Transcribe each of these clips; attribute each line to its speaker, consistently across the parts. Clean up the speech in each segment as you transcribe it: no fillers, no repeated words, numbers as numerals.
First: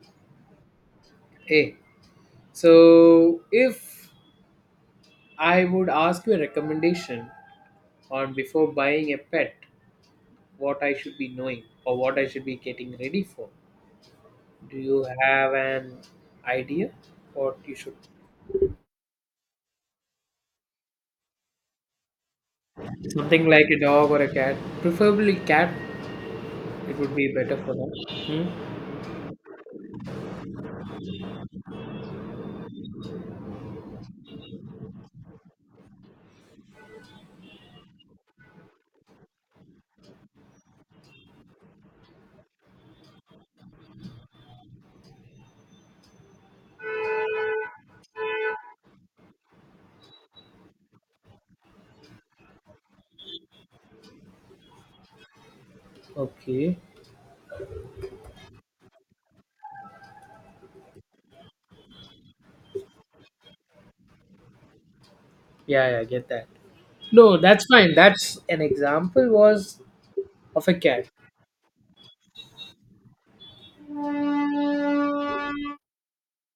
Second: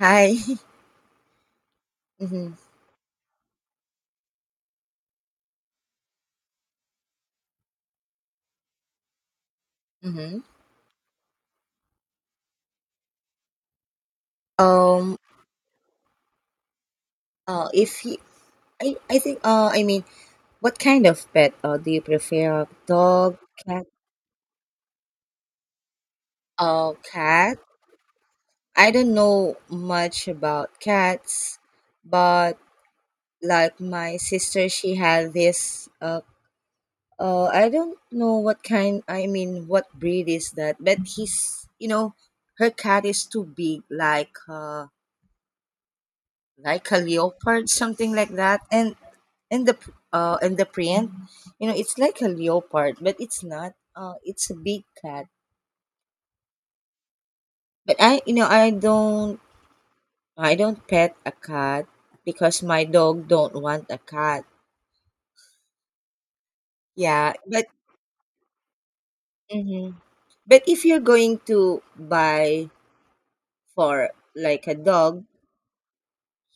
Speaker 1: Hi.
Speaker 2: Hey,
Speaker 1: hmm
Speaker 2: so if I would ask you a recommendation on before buying a pet,
Speaker 1: hmm
Speaker 2: what I should be knowing or what I should be getting ready for, do you
Speaker 1: Um.
Speaker 2: have an idea what you should?
Speaker 1: If you, I think. What kind of pet? Do you prefer dog,
Speaker 2: Something like a
Speaker 1: cat?
Speaker 2: dog or a cat, preferably cat. It would be better
Speaker 1: Cat.
Speaker 2: for them. Hmm?
Speaker 1: I don't know much about cats, but like my sister, she had this. I don't know what kind. I mean, what breed is that? But he's. You know, her cat is too big. Like a leopard, something like that, and the and the print, you know, it's like a leopard, but it's not, it's a big cat.
Speaker 2: Okay.
Speaker 1: But I you know I don't pet a cat because my dog don't want a cat.
Speaker 2: Yeah, yeah, I get that.
Speaker 1: Yeah,
Speaker 2: No, that's
Speaker 1: but
Speaker 2: fine. That's an example was
Speaker 1: hmm but
Speaker 2: of a
Speaker 1: if you're
Speaker 2: cat.
Speaker 1: going to buy for like a dog,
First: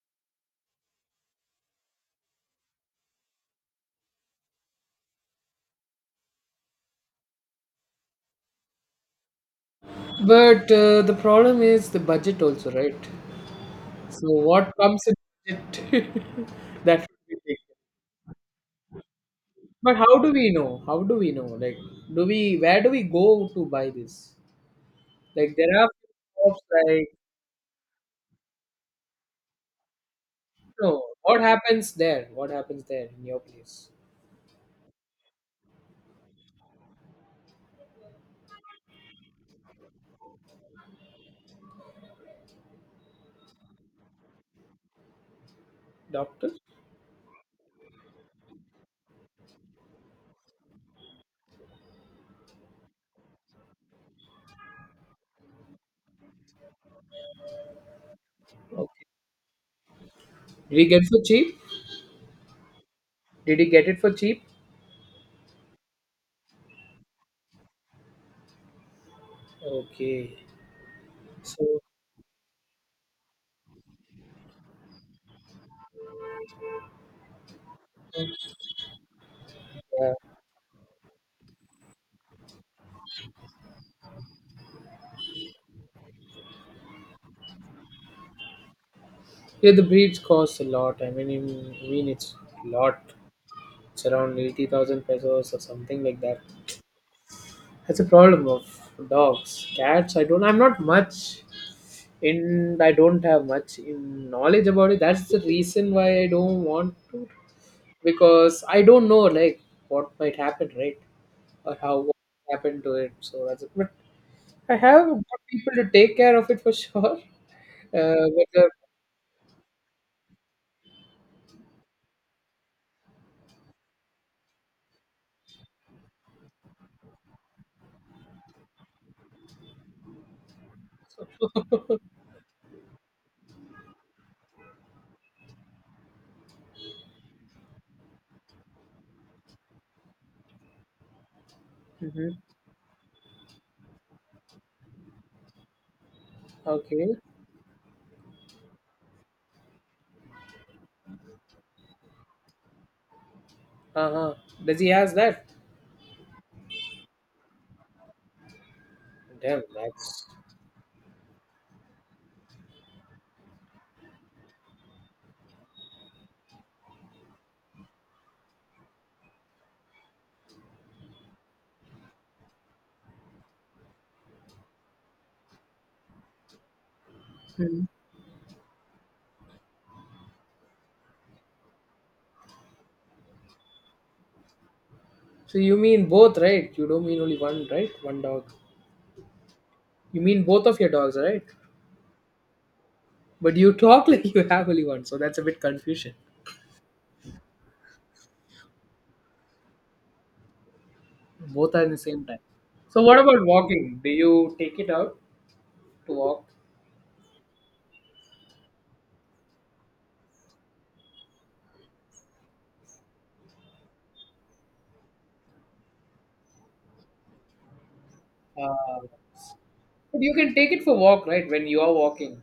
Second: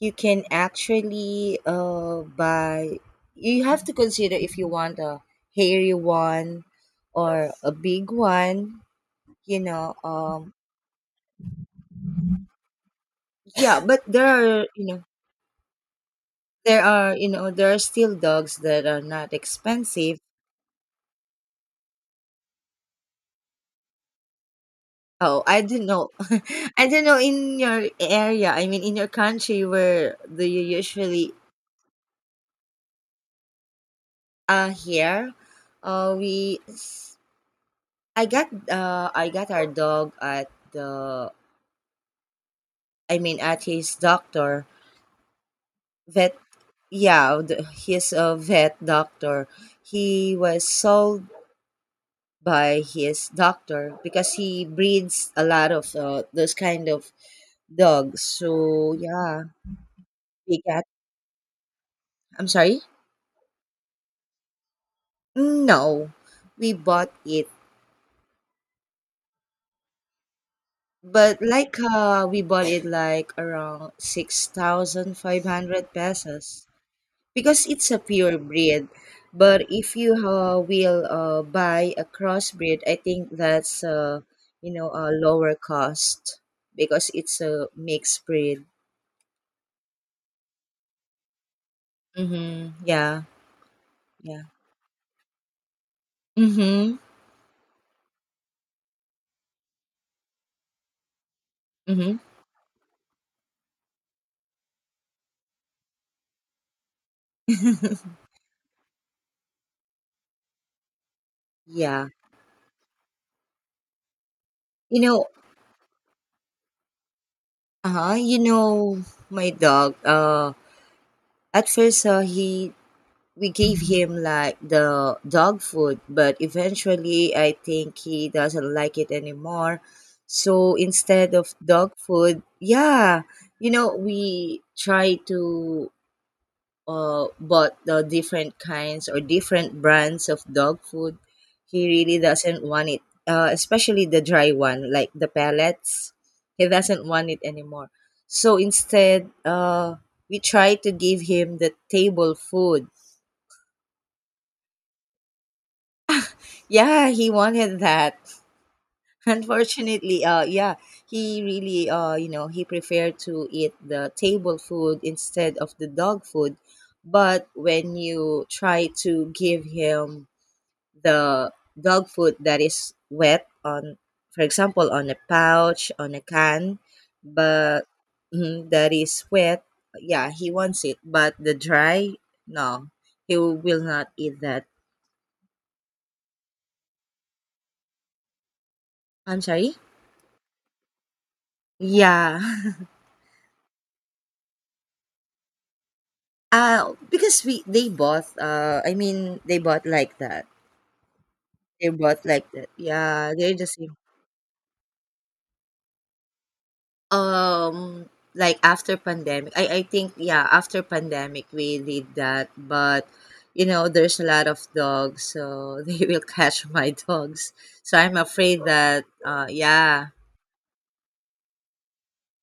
Speaker 1: you can actually buy, you have to consider if you want a hairy one or a big one, you know.
Speaker 2: But the problem is the budget also, right?
Speaker 1: Yeah, but there
Speaker 2: So
Speaker 1: are,
Speaker 2: what comes in it that should
Speaker 1: you
Speaker 2: be
Speaker 1: know, there
Speaker 2: taken.
Speaker 1: are still dogs that are not
Speaker 2: But how
Speaker 1: expensive.
Speaker 2: do we know? How do we know? Like, do we where do we go to buy this?
Speaker 1: Oh,
Speaker 2: Like,
Speaker 1: I
Speaker 2: there
Speaker 1: do
Speaker 2: are
Speaker 1: not know.
Speaker 2: shops
Speaker 1: I do not
Speaker 2: like
Speaker 1: know in your area. I mean, in your country, where do you
Speaker 2: no.
Speaker 1: usually?
Speaker 2: What happens there? What happens there in your place,
Speaker 1: Here, uh, we. s- I got our dog at the. I mean, at his doctor vet.
Speaker 2: doctor?
Speaker 1: Yeah, the, his vet doctor. He was sold by his doctor because he breeds a lot of those kind of dogs. So
Speaker 2: Okay.
Speaker 1: yeah, we
Speaker 2: Did
Speaker 1: got.
Speaker 2: he get for cheap?
Speaker 1: I'm sorry.
Speaker 2: Did he get it for cheap?
Speaker 1: No, we bought it,
Speaker 2: Okay.
Speaker 1: but like
Speaker 2: So
Speaker 1: we bought it like around 6,500 pesos because it's a pure breed. But if
Speaker 2: yeah,
Speaker 1: you will buy a crossbreed, I think that's you know, a lower cost because it's a mixed breed.
Speaker 2: yeah the breeds cost a lot. I mean it's a
Speaker 1: Mm-hmm.
Speaker 2: lot.
Speaker 1: Yeah,
Speaker 2: It's around
Speaker 1: yeah.
Speaker 2: 80,000 pesos or something like that.
Speaker 1: Mhm,
Speaker 2: That's a problem of dogs. Cats, I don't, I'm not much
Speaker 1: mhm.
Speaker 2: in, I don't have much in knowledge about it. That's the reason why I don't want to, because I don't know, like, what might happen, right? Or how
Speaker 1: Yeah.
Speaker 2: what happened to it. So that's it. But I
Speaker 1: You
Speaker 2: have got
Speaker 1: know,
Speaker 2: people to take care of it for sure.
Speaker 1: uh-huh, you
Speaker 2: Whether,
Speaker 1: know, my dog, at first, he we gave him like the dog food, but eventually I think he doesn't like it anymore. So instead of dog food, yeah, you know, we try to bought the different kinds or different brands of dog food. He really
Speaker 2: mhm.
Speaker 1: doesn't want it, especially the dry one, like the pellets. He doesn't
Speaker 2: Okay.
Speaker 1: want it anymore. So instead, we tried to give him the table food.
Speaker 2: Uh huh. Does he has that?
Speaker 1: Yeah, he wanted that.
Speaker 2: Damn,
Speaker 1: Unfortunately,
Speaker 2: that's.
Speaker 1: he really, you know, he preferred to eat the table food instead of the dog food. But when you try to give him the dog food that is wet on, for example, on a pouch, on a can, but mhm, that is wet, yeah, he wants it, but the dry, no, he will not eat that.
Speaker 2: So you mean both, right? You don't mean only one, right? One dog.
Speaker 1: I'm sorry.
Speaker 2: You mean both of your dogs, right?
Speaker 1: Yeah.
Speaker 2: But you talk like you have only one, so that's a bit confusion.
Speaker 1: Uh, because we they bought, they bought like that,
Speaker 2: Both are in
Speaker 1: they
Speaker 2: the same
Speaker 1: bought
Speaker 2: time.
Speaker 1: like that,
Speaker 2: So what
Speaker 1: yeah,
Speaker 2: about
Speaker 1: they're the same.
Speaker 2: walking? Do you take it out to walk?
Speaker 1: Um, like after pandemic, I think yeah, after pandemic we did that, but you know there's a lot of dogs, so they will catch my dogs. So I'm afraid
Speaker 2: Uh,
Speaker 1: that yeah.
Speaker 2: but you can take it for walk, right? When you are walking,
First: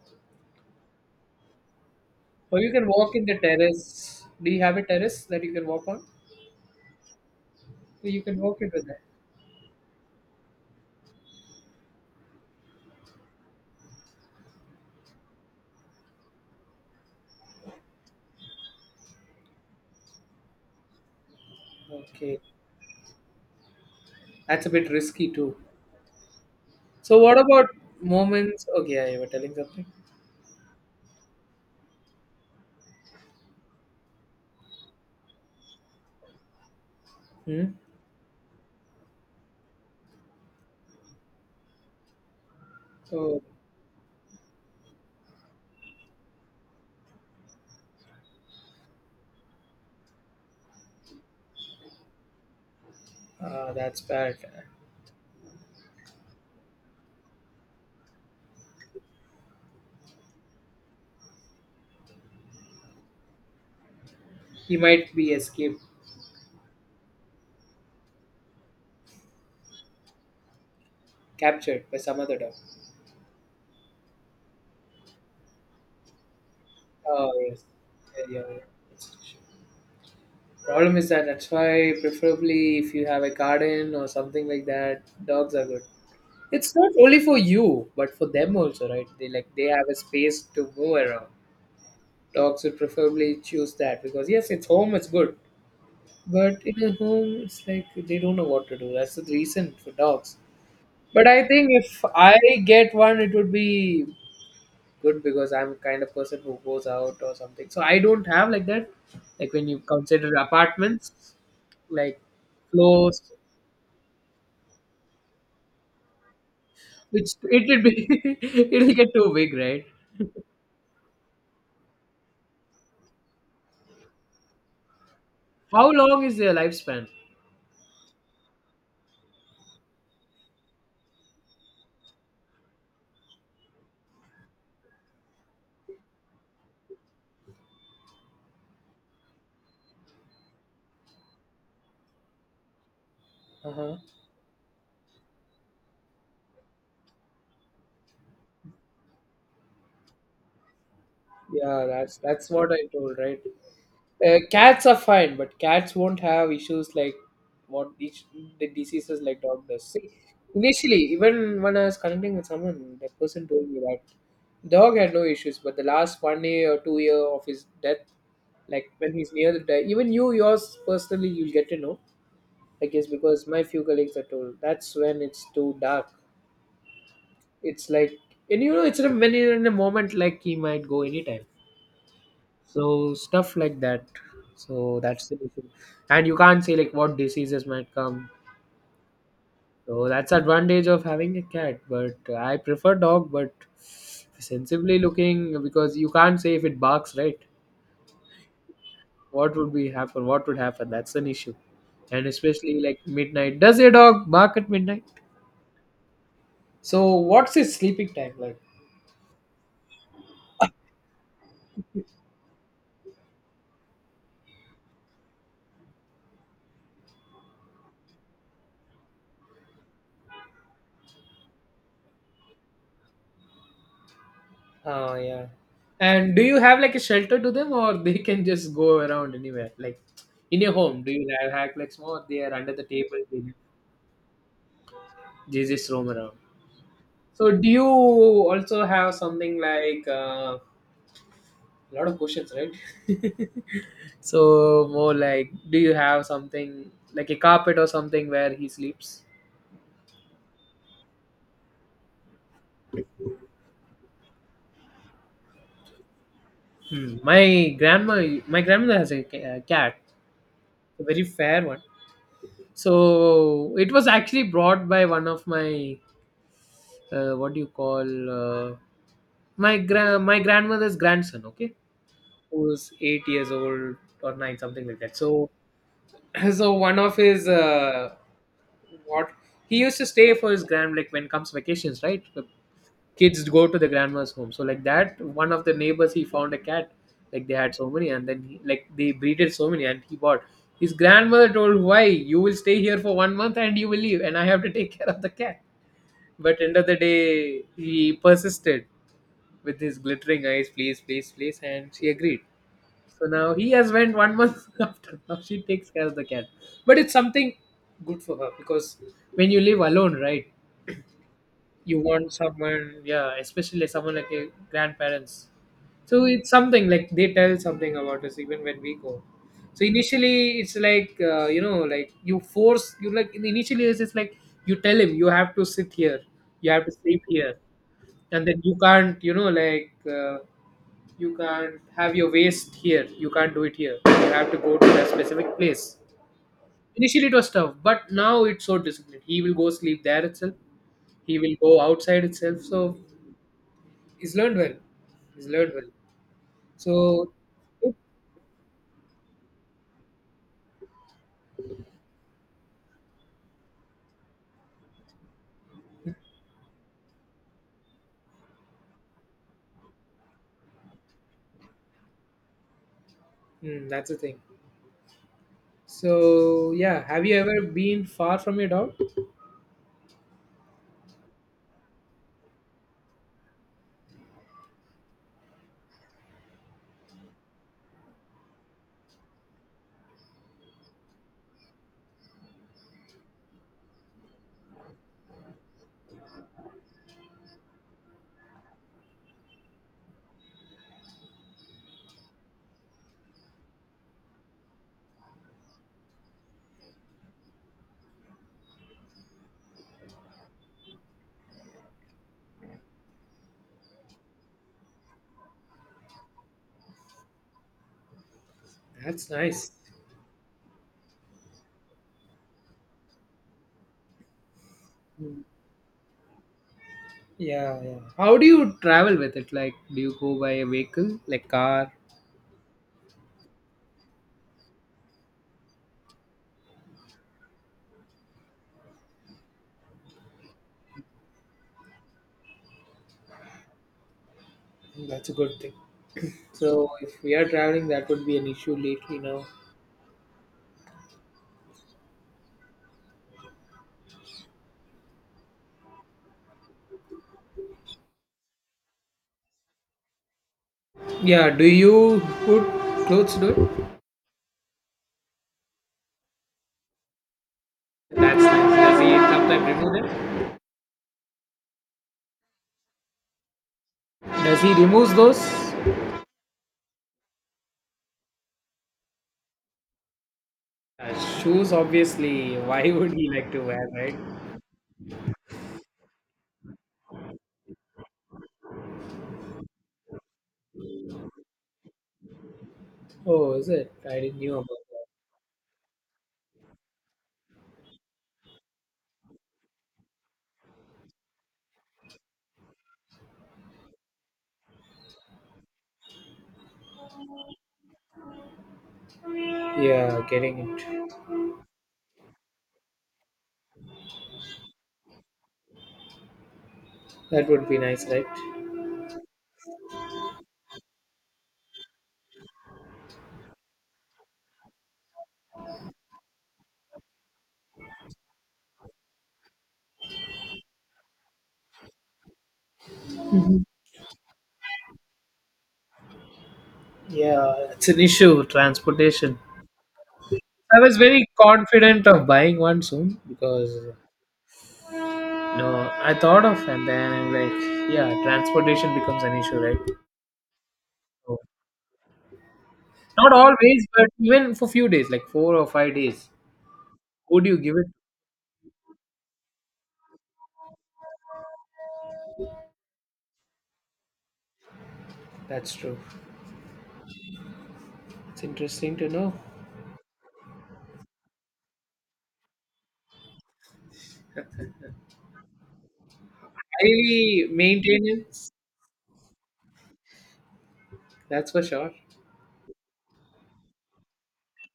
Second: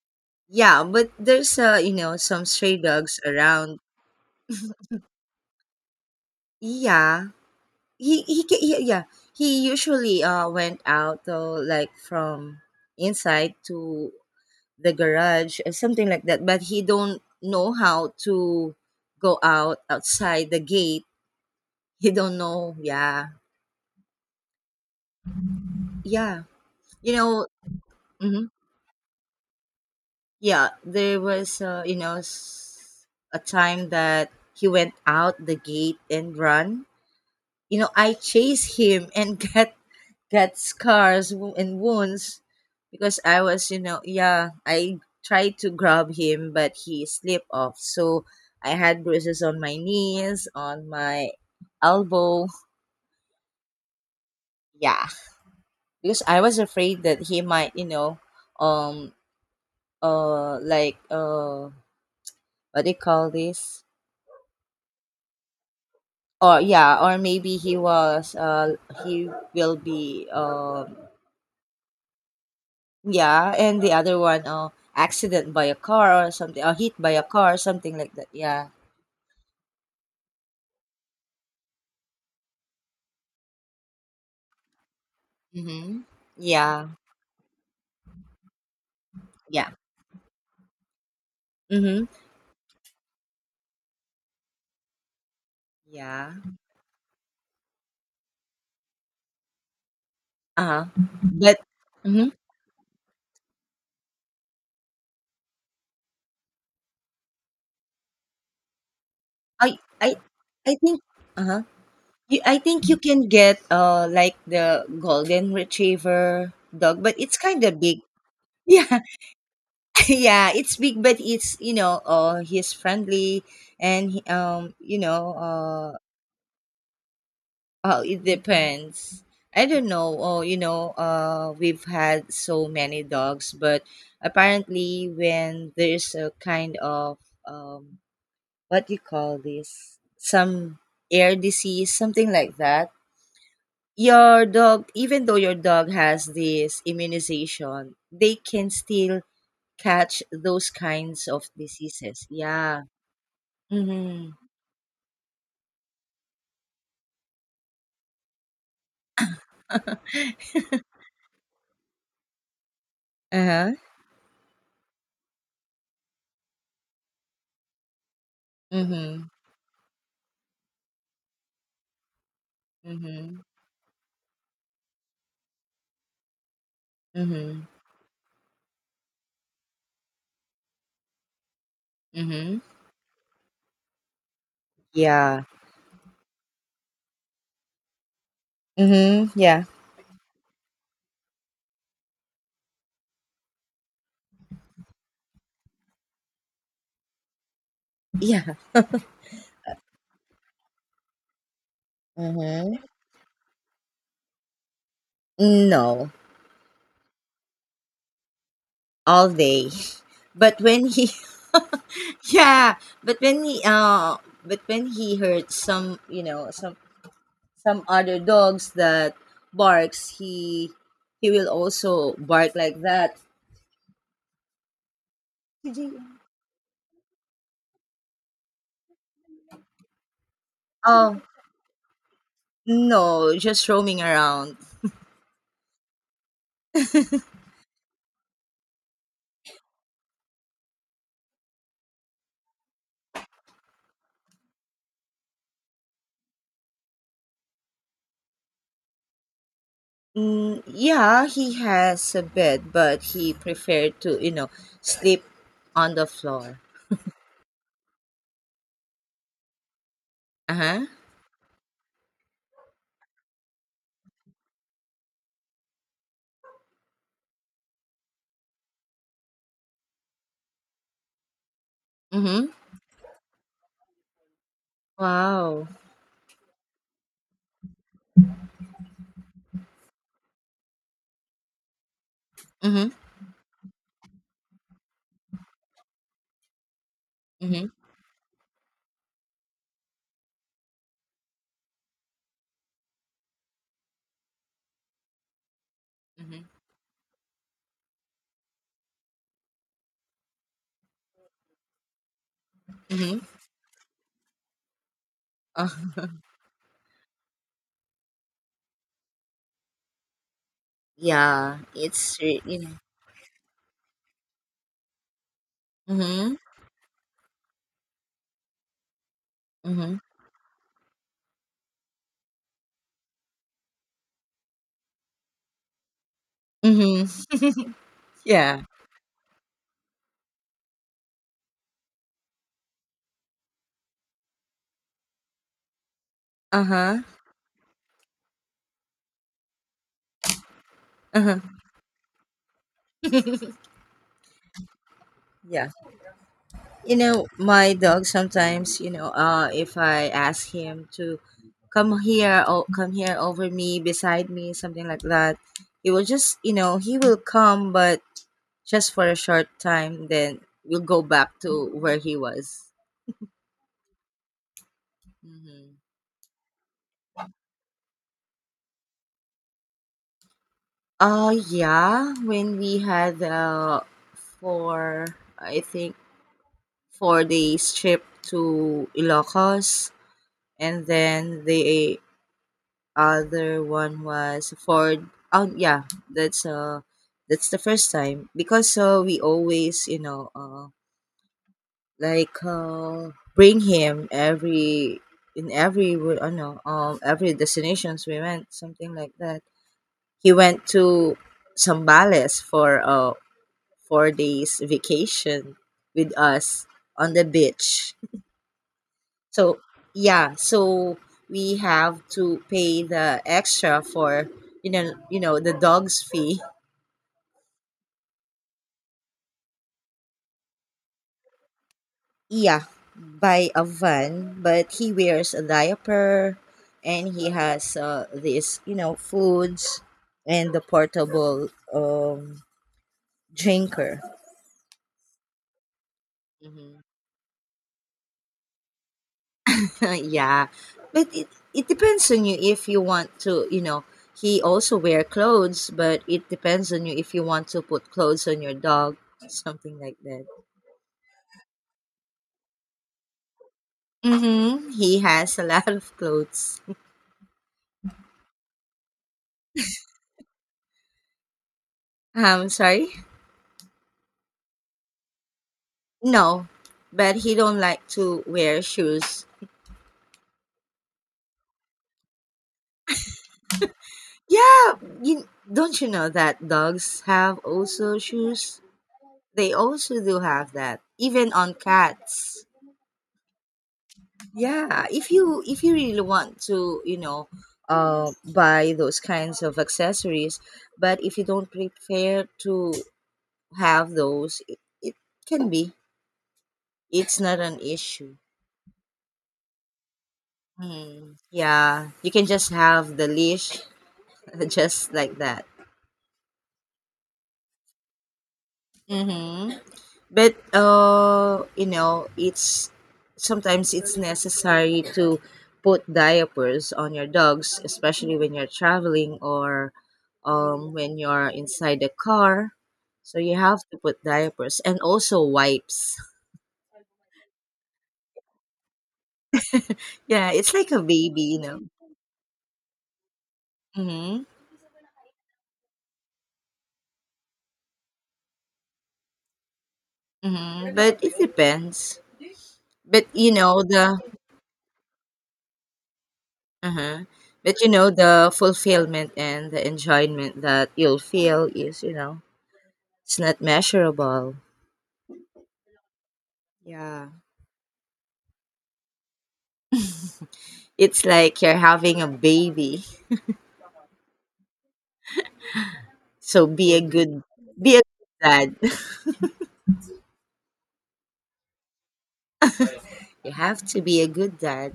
Speaker 1: Yeah, but there's you know some
Speaker 2: or you
Speaker 1: stray
Speaker 2: can walk
Speaker 1: dogs
Speaker 2: in the
Speaker 1: around.
Speaker 2: terrace. Do you have a terrace that you can walk on?
Speaker 1: Yeah,
Speaker 2: So
Speaker 1: he
Speaker 2: you can
Speaker 1: he,
Speaker 2: walk
Speaker 1: ca- he
Speaker 2: it with that.
Speaker 1: yeah, he usually went out though, like from inside to the garage or something like that, but he don't know how to go out outside the gate. He don't
Speaker 2: Okay,
Speaker 1: know, yeah.
Speaker 2: that's a bit risky too.
Speaker 1: Yeah, you
Speaker 2: So what
Speaker 1: know,
Speaker 2: about
Speaker 1: mhm.
Speaker 2: moments? Okay, yeah, you were telling something.
Speaker 1: Yeah, there was you know, a time that he went out the gate and run,
Speaker 2: Hmm?
Speaker 1: you know, I chased him and got, get scars, wo- and wounds, because I
Speaker 2: So
Speaker 1: was, you know, yeah, I tried to grab him, but he slipped off. So I had bruises on my knees, on my elbow.
Speaker 2: that's bad.
Speaker 1: Yeah, because I was afraid that he might, you know, um, uh, like, uh, what do you call this?
Speaker 2: He might be escaped,
Speaker 1: Or yeah, or maybe he was, he will be,
Speaker 2: captured by some other dog.
Speaker 1: yeah, and the other one, oh, accident by a car or something, or hit by a
Speaker 2: Oh
Speaker 1: car,
Speaker 2: yes,
Speaker 1: something like
Speaker 2: yeah,
Speaker 1: that.
Speaker 2: yeah. Yeah.
Speaker 1: Yeah.
Speaker 2: It's- Problem is that that's why preferably if you have a garden or something like that, dogs are good.
Speaker 1: Mm-hmm.
Speaker 2: It's
Speaker 1: Yeah.
Speaker 2: not only for you, but for them also, right? They like they
Speaker 1: Yeah.
Speaker 2: have a space to move around.
Speaker 1: Mm-hmm.
Speaker 2: Dogs would preferably choose that because yes, it's home, it's good.
Speaker 1: Yeah.
Speaker 2: But in a home, it's like they don't know what to do. That's the reason for dogs.
Speaker 1: Uh-huh.
Speaker 2: But I
Speaker 1: But
Speaker 2: think if
Speaker 1: mm-hmm.
Speaker 2: I get one, it would be good because I'm kind of person who goes out or something. So I don't have like that. Like when
Speaker 1: I
Speaker 2: you
Speaker 1: I
Speaker 2: consider
Speaker 1: I think
Speaker 2: apartments,
Speaker 1: uh-huh.
Speaker 2: like
Speaker 1: You, I think you
Speaker 2: floors,
Speaker 1: can get like the golden retriever dog, but
Speaker 2: which
Speaker 1: it's kind
Speaker 2: it
Speaker 1: of
Speaker 2: will
Speaker 1: big.
Speaker 2: be, it'll
Speaker 1: Yeah.
Speaker 2: get too big, right?
Speaker 1: Yeah, it's big, but it's, you know, he's friendly and you know,
Speaker 2: How
Speaker 1: uh.
Speaker 2: long is their lifespan?
Speaker 1: Oh, it depends. I don't know. Oh, you know, we've had so many dogs, but apparently, when there's a kind of um, what do you call this? Some air disease, something like that.
Speaker 2: Uh huh.
Speaker 1: Your dog, even though your dog has this immunization, they can still catch those kinds of
Speaker 2: Yeah, that's
Speaker 1: diseases.
Speaker 2: that's what
Speaker 1: Yeah.
Speaker 2: I told, right?
Speaker 1: Mm-hmm.
Speaker 2: Cats are fine, but cats won't have issues like what each the diseases like dog does. See, initially, even when I was connecting with someone, that
Speaker 1: Uh
Speaker 2: person told
Speaker 1: huh.
Speaker 2: me that dog had no issues, but the last 1 year or 2 year of his death, like when
Speaker 1: Mm-hmm.
Speaker 2: he's near the death, even you yours personally, you'll get to know. I guess
Speaker 1: Mm-hmm.
Speaker 2: because my few colleagues are told that's when it's too dark.
Speaker 1: Mm-hmm.
Speaker 2: It's like, and you know it's in a, when you're in a moment like he might go anytime,
Speaker 1: Mm-hmm.
Speaker 2: so stuff like that, so that's the
Speaker 1: Yeah.
Speaker 2: issue. And you can't say like what diseases might come,
Speaker 1: Mhm. Yeah.
Speaker 2: so that's advantage of having a cat, but I prefer dog, but sensibly looking, because you can't say if it barks, right,
Speaker 1: Yeah.
Speaker 2: what would be happen, what would happen, that's an issue. And especially
Speaker 1: Mm-hmm.
Speaker 2: like midnight, does a dog bark at midnight?
Speaker 1: No.
Speaker 2: So what's his sleeping time like?
Speaker 1: All day. But when he yeah, but when he heard some, you know, some other dogs that barks, he will also bark like that.
Speaker 2: Oh yeah. And do you have like a shelter to them, or they can just go around anywhere? Like in your home, do
Speaker 1: Oh,
Speaker 2: you have hack like more? They are under the table.
Speaker 1: no,
Speaker 2: They
Speaker 1: just roaming around.
Speaker 2: they just roam around. So do you also have something like a lot of questions, right? So more like, do you have something like a carpet or something where he sleeps?
Speaker 1: Mm, yeah, he has a bed, but he preferred to, you know, sleep on the floor.
Speaker 2: Hmm. My grandma, my grandmother has a cat,
Speaker 1: Uh-huh.
Speaker 2: a very fair one. So it was actually brought by one of my what do you call my my grandmother's grandson, okay,
Speaker 1: Mhm.
Speaker 2: who's 8 years old or nine something like that. So
Speaker 1: Wow.
Speaker 2: so one of his what he used to stay for his grand, like when comes vacations, right, the
Speaker 1: Mhm.
Speaker 2: kids go to the grandma's home. So like that, one of the neighbors, he found a cat, like they
Speaker 1: Mhm.
Speaker 2: had so many, and then he, like they breeded so many, and he bought, his grandmother told why you will stay here for 1 month and you will leave and I have to take care of the cat,
Speaker 1: Mhm.
Speaker 2: but end of the day he persisted with his glittering eyes, please, please, please, and she agreed.
Speaker 1: Mhm.
Speaker 2: So now he has went 1 month after. Now she takes care
Speaker 1: Uh-huh.
Speaker 2: of the cat, but it's something good for her because when you live alone, right,
Speaker 1: Yeah,
Speaker 2: you
Speaker 1: it's
Speaker 2: want
Speaker 1: you know,
Speaker 2: someone, yeah, especially someone like your grandparents. So
Speaker 1: mhm.
Speaker 2: it's something like they tell something about us even when we go. So
Speaker 1: Mhm.
Speaker 2: initially, it's like like you force you, like initially it's just like you tell him you have to sit here, you have to
Speaker 1: Mhm.
Speaker 2: sleep here, and then
Speaker 1: Yeah.
Speaker 2: you can't like. You can't have your waste here, you can't do it here, you have to go to that specific place.
Speaker 1: Uh-huh.
Speaker 2: Initially it was tough, but now it's so disciplined, he will go sleep there itself, he
Speaker 1: Uh-huh.
Speaker 2: will go outside itself, so he's learned well, he's
Speaker 1: Yeah.
Speaker 2: learned well.
Speaker 1: You know,
Speaker 2: So
Speaker 1: my dog sometimes, you know, if I ask him to come here, or come here over me, beside me, something like that, he will just, you know, he will come, but just for a short time, then we'll go back to where he was.
Speaker 2: that's the thing.
Speaker 1: Mhm.
Speaker 2: So yeah, have you ever been far from your dog?
Speaker 1: Yeah, when we had for I think 4 days trip to Ilocos, and then the other one was for, oh yeah, that's the first time, because we always, you know, like bring him every, in every I know every destinations we went, something like that. He went to Sambales for 4 days vacation with us on the beach.
Speaker 2: That's
Speaker 1: So
Speaker 2: nice.
Speaker 1: yeah, so we have to pay the extra for, you know, you know,
Speaker 2: Mm.
Speaker 1: the dog's fee.
Speaker 2: Yeah, yeah, how do you travel with it, like do you go by a vehicle, like car?
Speaker 1: Yeah, by a van, but he wears a diaper and he has this, you know, foods and the portable drinker.
Speaker 2: That's a good thing.
Speaker 1: Mhm.
Speaker 2: So if we are traveling, that would be an issue lately now.
Speaker 1: Yeah, but it depends on you if you want to. You know, he also wear clothes, but it depends on you if you want to put clothes on your dog, something like that.
Speaker 2: Yeah, do you put clothes dude?
Speaker 1: Mm-hmm. He has a lot of clothes.
Speaker 2: That's nice. Does he sometimes remove them?
Speaker 1: I'm sorry.
Speaker 2: Does he remove those?
Speaker 1: No, but he don't like to wear shoes.
Speaker 2: Uh, Shoes, obviously. Why would he like to wear, right?
Speaker 1: Yeah, you don't, you know that dogs have also shoes? They also do have that, even on cats.
Speaker 2: Oh, is it? I didn't knew about
Speaker 1: Yeah,
Speaker 2: that.
Speaker 1: if you really want to, you know, buy those kinds of accessories, but if you don't prepare to have those, it can be, it's not an issue.
Speaker 2: Yeah, getting it.
Speaker 1: Mm, yeah, you can just have the leash. Just like that.
Speaker 2: That would be nice, right?
Speaker 1: Hmm. But you know it's sometimes it's necessary to put diapers on your dogs, especially when you're traveling, or when you're inside the car, so you have to put diapers and also wipes.
Speaker 2: Yeah, it's an issue. Transportation.
Speaker 1: Yeah, it's like
Speaker 2: I
Speaker 1: a
Speaker 2: was
Speaker 1: baby,
Speaker 2: very
Speaker 1: you know.
Speaker 2: confident of buying one soon because
Speaker 1: Mm-hmm,
Speaker 2: no, I thought of and then I'm like, yeah, transportation becomes an issue, right?
Speaker 1: mm-hmm. But it
Speaker 2: So
Speaker 1: depends. But you
Speaker 2: not
Speaker 1: know
Speaker 2: always,
Speaker 1: the
Speaker 2: but even for few days, like 4 or 5 days,
Speaker 1: uh-huh.
Speaker 2: would you
Speaker 1: But you
Speaker 2: give it?
Speaker 1: know the fulfillment and the enjoyment that you'll feel is, you know, it's not measurable.
Speaker 2: That's true.
Speaker 1: Yeah.
Speaker 2: It's interesting to know.
Speaker 1: It's like you're having a baby. So be a good,
Speaker 2: Highly
Speaker 1: be a good
Speaker 2: maintenance,
Speaker 1: dad.
Speaker 2: that's for sure.
Speaker 1: You have to be a good dad.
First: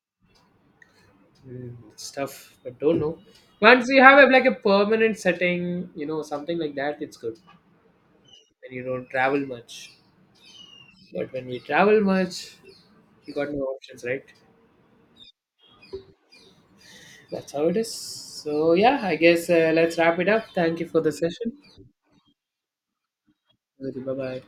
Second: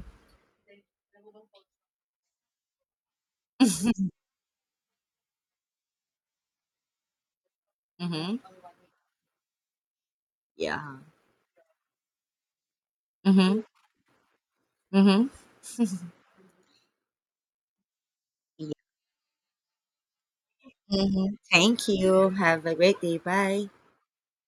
Speaker 2: Mm, it's tough, but don't know. Once you have like a permanent setting, something like that, it's good.
Speaker 1: Mhm.
Speaker 2: When you don't travel much.
Speaker 1: Yeah.
Speaker 2: But when we travel much, you got no
Speaker 1: Mhm.
Speaker 2: options, right?
Speaker 1: Mhm.
Speaker 2: That's how it is.
Speaker 1: Yeah.
Speaker 2: So yeah, I guess let's wrap it up. Thank you for the
Speaker 1: Hmm.
Speaker 2: session.
Speaker 1: Thank you. Have a great day. Bye.
Speaker 2: Bye bye.